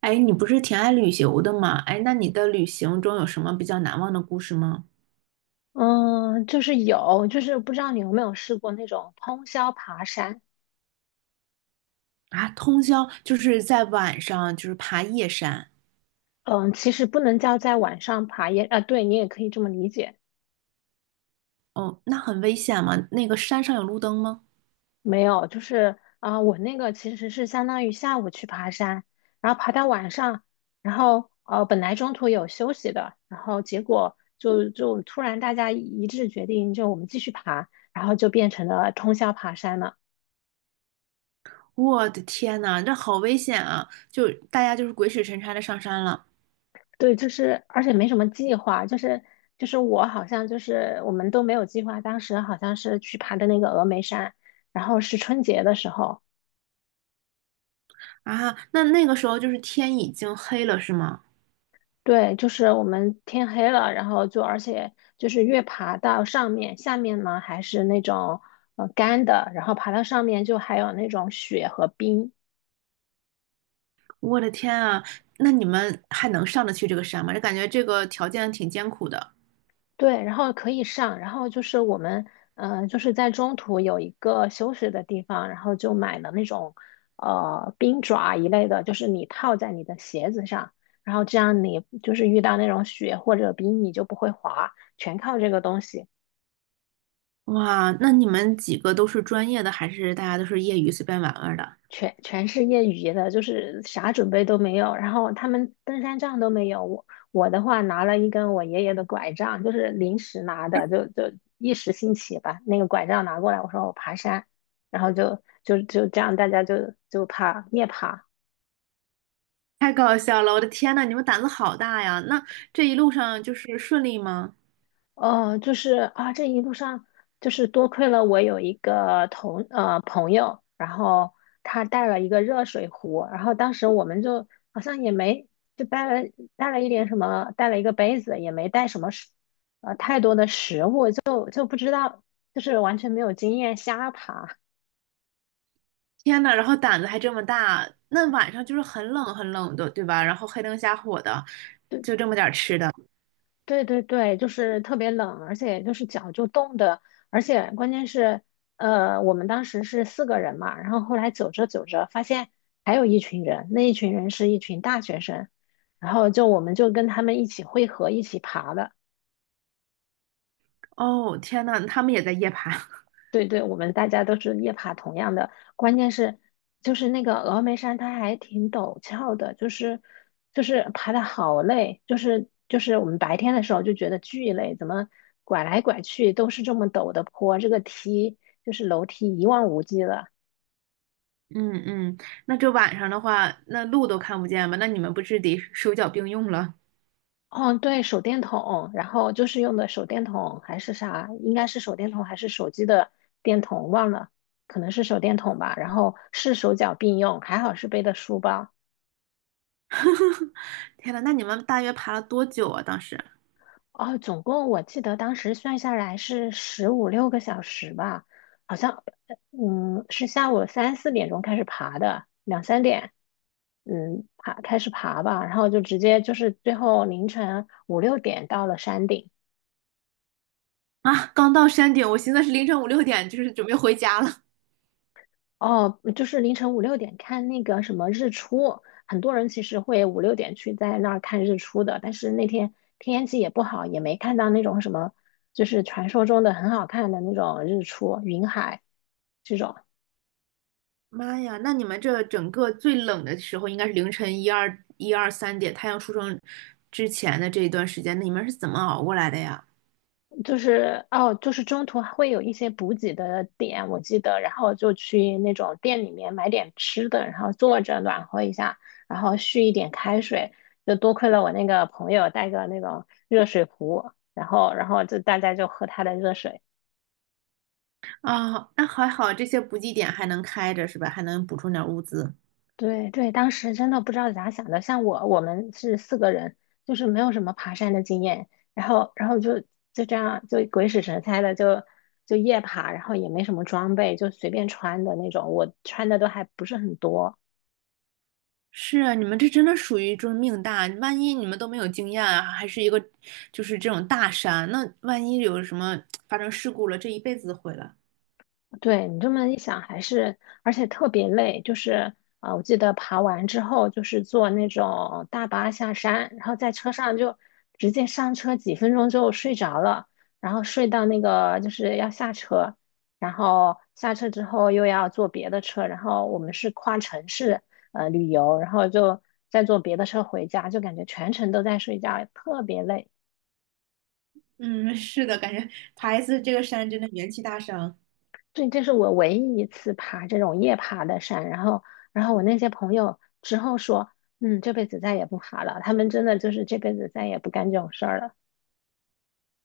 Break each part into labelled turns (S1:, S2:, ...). S1: 哎，你不是挺爱旅游的吗？哎，那你的旅行中有什么比较难忘的故事吗？
S2: 嗯，就是有，就是不知道你有没有试过那种通宵爬山。
S1: 啊，通宵就是在晚上，就是爬夜山。
S2: 嗯，其实不能叫在晚上爬也，啊，对你也可以这么理解。
S1: 哦，那很危险吗？那个山上有路灯吗？
S2: 没有，就是啊、我那个其实是相当于下午去爬山，然后爬到晚上，然后本来中途有休息的，然后结果就突然大家一致决定，就我们继续爬，然后就变成了通宵爬山了。
S1: 我的天呐，这好危险啊！就大家就是鬼使神差的上山了。
S2: 对，就是而且没什么计划，就是我好像就是我们都没有计划，当时好像是去爬的那个峨眉山，然后是春节的时候，
S1: 啊，那那个时候就是天已经黑了，是吗？
S2: 对，就是我们天黑了，然后就而且就是越爬到上面，下面呢还是那种干的，然后爬到上面就还有那种雪和冰。
S1: 我的天啊，那你们还能上得去这个山吗？这感觉这个条件挺艰苦的。
S2: 对，然后可以上，然后就是我们，嗯，就是在中途有一个休息的地方，然后就买了那种，冰爪一类的，就是你套在你的鞋子上，然后这样你就是遇到那种雪或者冰，你就不会滑，全靠这个东西。
S1: 哇，那你们几个都是专业的，还是大家都是业余随便玩玩的？
S2: 全是业余的，就是啥准备都没有。然后他们登山杖都没有，我的话拿了一根我爷爷的拐杖，就是临时拿的，就一时兴起把那个拐杖拿过来，我说我爬山，然后就这样，大家就爬夜爬。
S1: 太搞笑了！我的天呐，你们胆子好大呀！那这一路上就是顺利吗？
S2: 就是啊，这一路上就是多亏了我有一个朋友，然后他带了一个热水壶，然后当时我们就好像也没就带了一点什么，带了一个杯子，也没带什么太多的食物，就不知道，就是完全没有经验，瞎爬。
S1: 天呐，然后胆子还这么大，那晚上就是很冷很冷的，对吧？然后黑灯瞎火的，就这么点儿吃的。
S2: 对对对，就是特别冷，而且就是脚就冻的，而且关键是，我们当时是四个人嘛，然后后来走着走着发现还有一群人，那一群人是一群大学生，然后就我们就跟他们一起汇合，一起爬的。
S1: 哦，天呐，他们也在夜爬。
S2: 对对，我们大家都是夜爬同样的，关键是就是那个峨眉山，它还挺陡峭的，就是爬的好累，就是我们白天的时候就觉得巨累，怎么拐来拐去都是这么陡的坡，这个梯就是楼梯一望无际的，
S1: 嗯嗯，那这晚上的话，那路都看不见吧？那你们不是得手脚并用了？
S2: 哦，对，手电筒，然后就是用的手电筒还是啥，应该是手电筒还是手机的电筒，忘了，可能是手电筒吧。然后是手脚并用，还好是背的书包。
S1: 天呐，那你们大约爬了多久啊？当时
S2: 哦，总共我记得当时算下来是15、6个小时吧，好像，是下午3、4点钟开始爬的，2、3点，嗯，开始爬吧，然后就直接就是最后凌晨五六点到了山顶。
S1: 啊，刚到山顶，我寻思是凌晨五六点，就是准备回家了。
S2: 哦，就是凌晨五六点看那个什么日出，很多人其实会五六点去在那儿看日出的，但是那天天气也不好，也没看到那种什么，就是传说中的很好看的那种日出，云海这种。
S1: 妈呀，那你们这整个最冷的时候应该是凌晨一二一二三点，太阳出生之前的这一段时间，那你们是怎么熬过来的呀？
S2: 就是哦，就是中途还会有一些补给的点，我记得，然后就去那种店里面买点吃的，然后坐着暖和一下，然后续一点开水。就多亏了我那个朋友带个那种热水壶，然后就大家就喝他的热水。
S1: 啊、那还好，这些补给点还能开着是吧？还能补充点物资。
S2: 对对，当时真的不知道咋想的。像我，我们是四个人，就是没有什么爬山的经验，然后，然后就这样，就鬼使神差的就夜爬，然后也没什么装备，就随便穿的那种。我穿的都还不是很多，
S1: 是啊，你们这真的属于就是命大，万一你们都没有经验啊，还是一个就是这种大山，那万一有什么发生事故了，这一辈子毁了。
S2: 对你这么一想，还是而且特别累，就是啊，我记得爬完之后就是坐那种大巴下山，然后在车上就直接上车，几分钟就睡着了，然后睡到那个就是要下车，然后下车之后又要坐别的车，然后我们是跨城市旅游，然后就再坐别的车回家，就感觉全程都在睡觉，特别累。
S1: 嗯，是的，感觉爬一次这个山真的元气大伤。
S2: 对，这是我唯一一次爬这种夜爬的山，然后，然后我那些朋友之后说，嗯，这辈子再也不爬了。他们真的就是这辈子再也不干这种事儿了。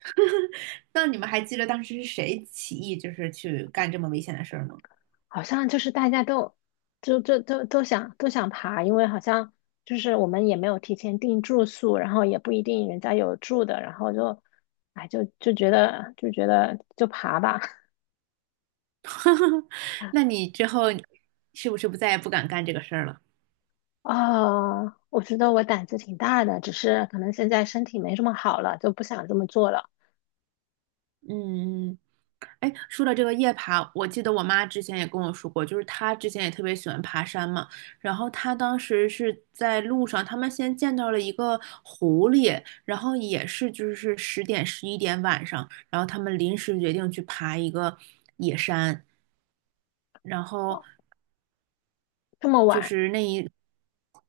S1: 那你们还记得当时是谁起义，就是去干这么危险的事儿吗？
S2: 好像就是大家都，就就都都想都想爬，因为好像就是我们也没有提前订住宿，然后也不一定人家有住的，然后就，哎，就觉得就爬吧。
S1: 那你之后是不是不再也不敢干这个事儿了？
S2: 啊，我觉得我胆子挺大的，只是可能现在身体没这么好了，就不想这么做了。
S1: 嗯，哎，说到这个夜爬，我记得我妈之前也跟我说过，就是她之前也特别喜欢爬山嘛。然后她当时是在路上，他们先见到了一个狐狸，然后也是就是十点十一点晚上，然后他们临时决定去爬一个野山，然
S2: 哦，
S1: 后
S2: 这么
S1: 就
S2: 晚。
S1: 是那一，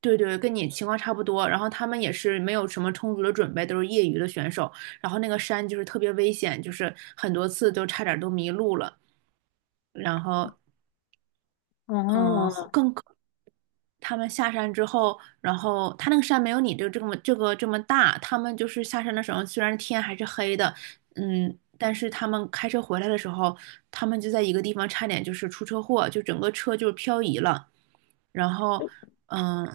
S1: 对对，跟你情况差不多。然后他们也是没有什么充足的准备，都是业余的选手。然后那个山就是特别危险，就是很多次都差点都迷路了。然后，嗯，
S2: 哦
S1: 他们下山之后，然后他那个山没有你这么大，他们就是下山的时候，虽然天还是黑的，嗯，但是他们开车回来的时候，他们就在一个地方差点就是出车祸，就整个车就是漂移了。然后，嗯，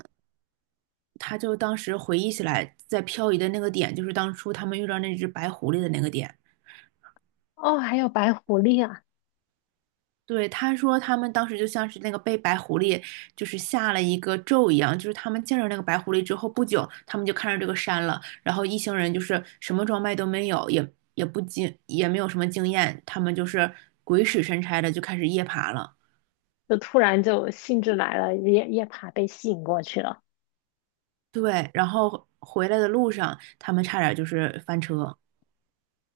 S1: 他就当时回忆起来，在漂移的那个点，就是当初他们遇到那只白狐狸的那个点。
S2: 哦，还有白狐狸啊！
S1: 对，他说他们当时就像是那个被白狐狸就是下了一个咒一样，就是他们见着那个白狐狸之后不久，他们就看着这个山了，然后一行人就是什么装备都没有，也也不经也没有什么经验，他们就是鬼使神差的就开始夜爬了。
S2: 就突然就兴致来了，夜爬被吸引过去了，
S1: 对，然后回来的路上，他们差点就是翻车。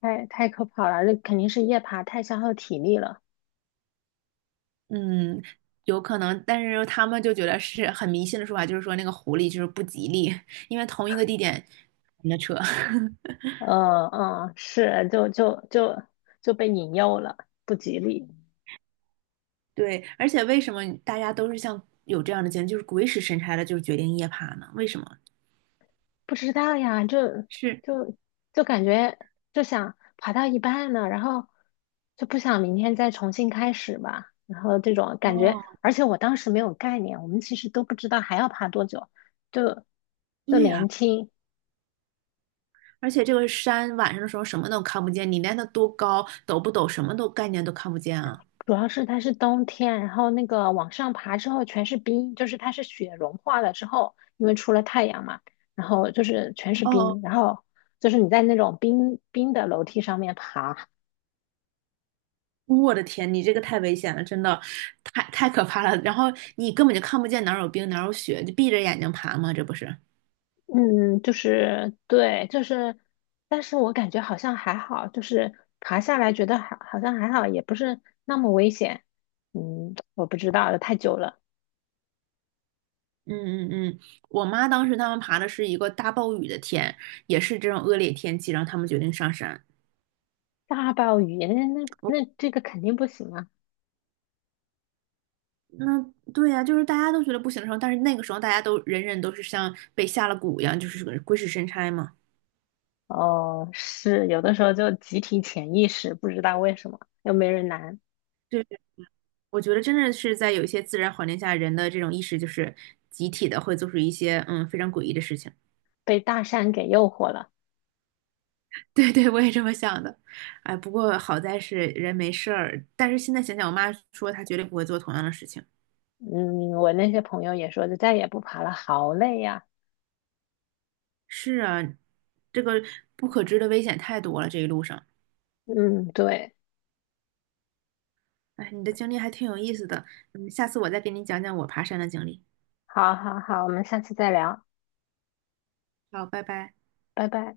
S2: 太可怕了，这肯定是夜爬太消耗体力了。
S1: 嗯，有可能，但是他们就觉得是很迷信的说法，就是说那个狐狸就是不吉利，因为同一个地点，那车。
S2: 嗯嗯，是，就被引诱了，不吉利。
S1: 对，而且为什么大家都是像有这样的经历，就是鬼使神差的，就是决定夜爬呢？为什么？
S2: 不知道呀，
S1: 是
S2: 就就感觉就想爬到一半呢，然后就不想明天再重新开始吧，然后这种感觉，
S1: 哦，
S2: 而且我当时没有概念，我们其实都不知道还要爬多久，就就
S1: 对呀、
S2: 年轻，
S1: 而且这个山晚上的时候什么都看不见，你连它多高、陡不陡，什么都概念都看不见啊。
S2: 主要是它是冬天，然后那个往上爬之后全是冰，就是它是雪融化了之后，因为出了太阳嘛，然后就是全是
S1: 哦，
S2: 冰，然后就是你在那种冰冰的楼梯上面爬。
S1: 我的天，你这个太危险了，真的，太太可怕了。然后你根本就看不见哪儿有冰哪儿有雪，就闭着眼睛爬嘛，这不是？
S2: 嗯，就是对，就是，但是我感觉好像还好，就是爬下来觉得好，好像还好，也不是那么危险。嗯，我不知道了太久了。
S1: 嗯嗯嗯，我妈当时他们爬的是一个大暴雨的天，也是这种恶劣天气，然后他们决定上山。
S2: 大暴雨，那这个肯定不行啊。
S1: 那对呀、就是大家都觉得不行的时候，但是那个时候大家都人人都是像被下了蛊一样，就是个鬼使神差嘛。
S2: 哦，是，有的时候就集体潜意识，不知道为什么，又没人拦，
S1: 对，我觉得真的是在有一些自然环境下，人的这种意识就是集体的会做出一些非常诡异的事情。
S2: 被大山给诱惑了。
S1: 对对，我也这么想的。哎，不过好在是人没事儿，但是现在想想，我妈说她绝对不会做同样的事情。
S2: 嗯，我那些朋友也说，就再也不爬了，好累呀。
S1: 是啊，这个不可知的危险太多了，这一路上。
S2: 嗯，对，
S1: 哎，你的经历还挺有意思的，嗯，下次我再给你讲讲我爬山的经历。
S2: 好好好，我们下次再聊，
S1: 好，拜拜。
S2: 拜拜。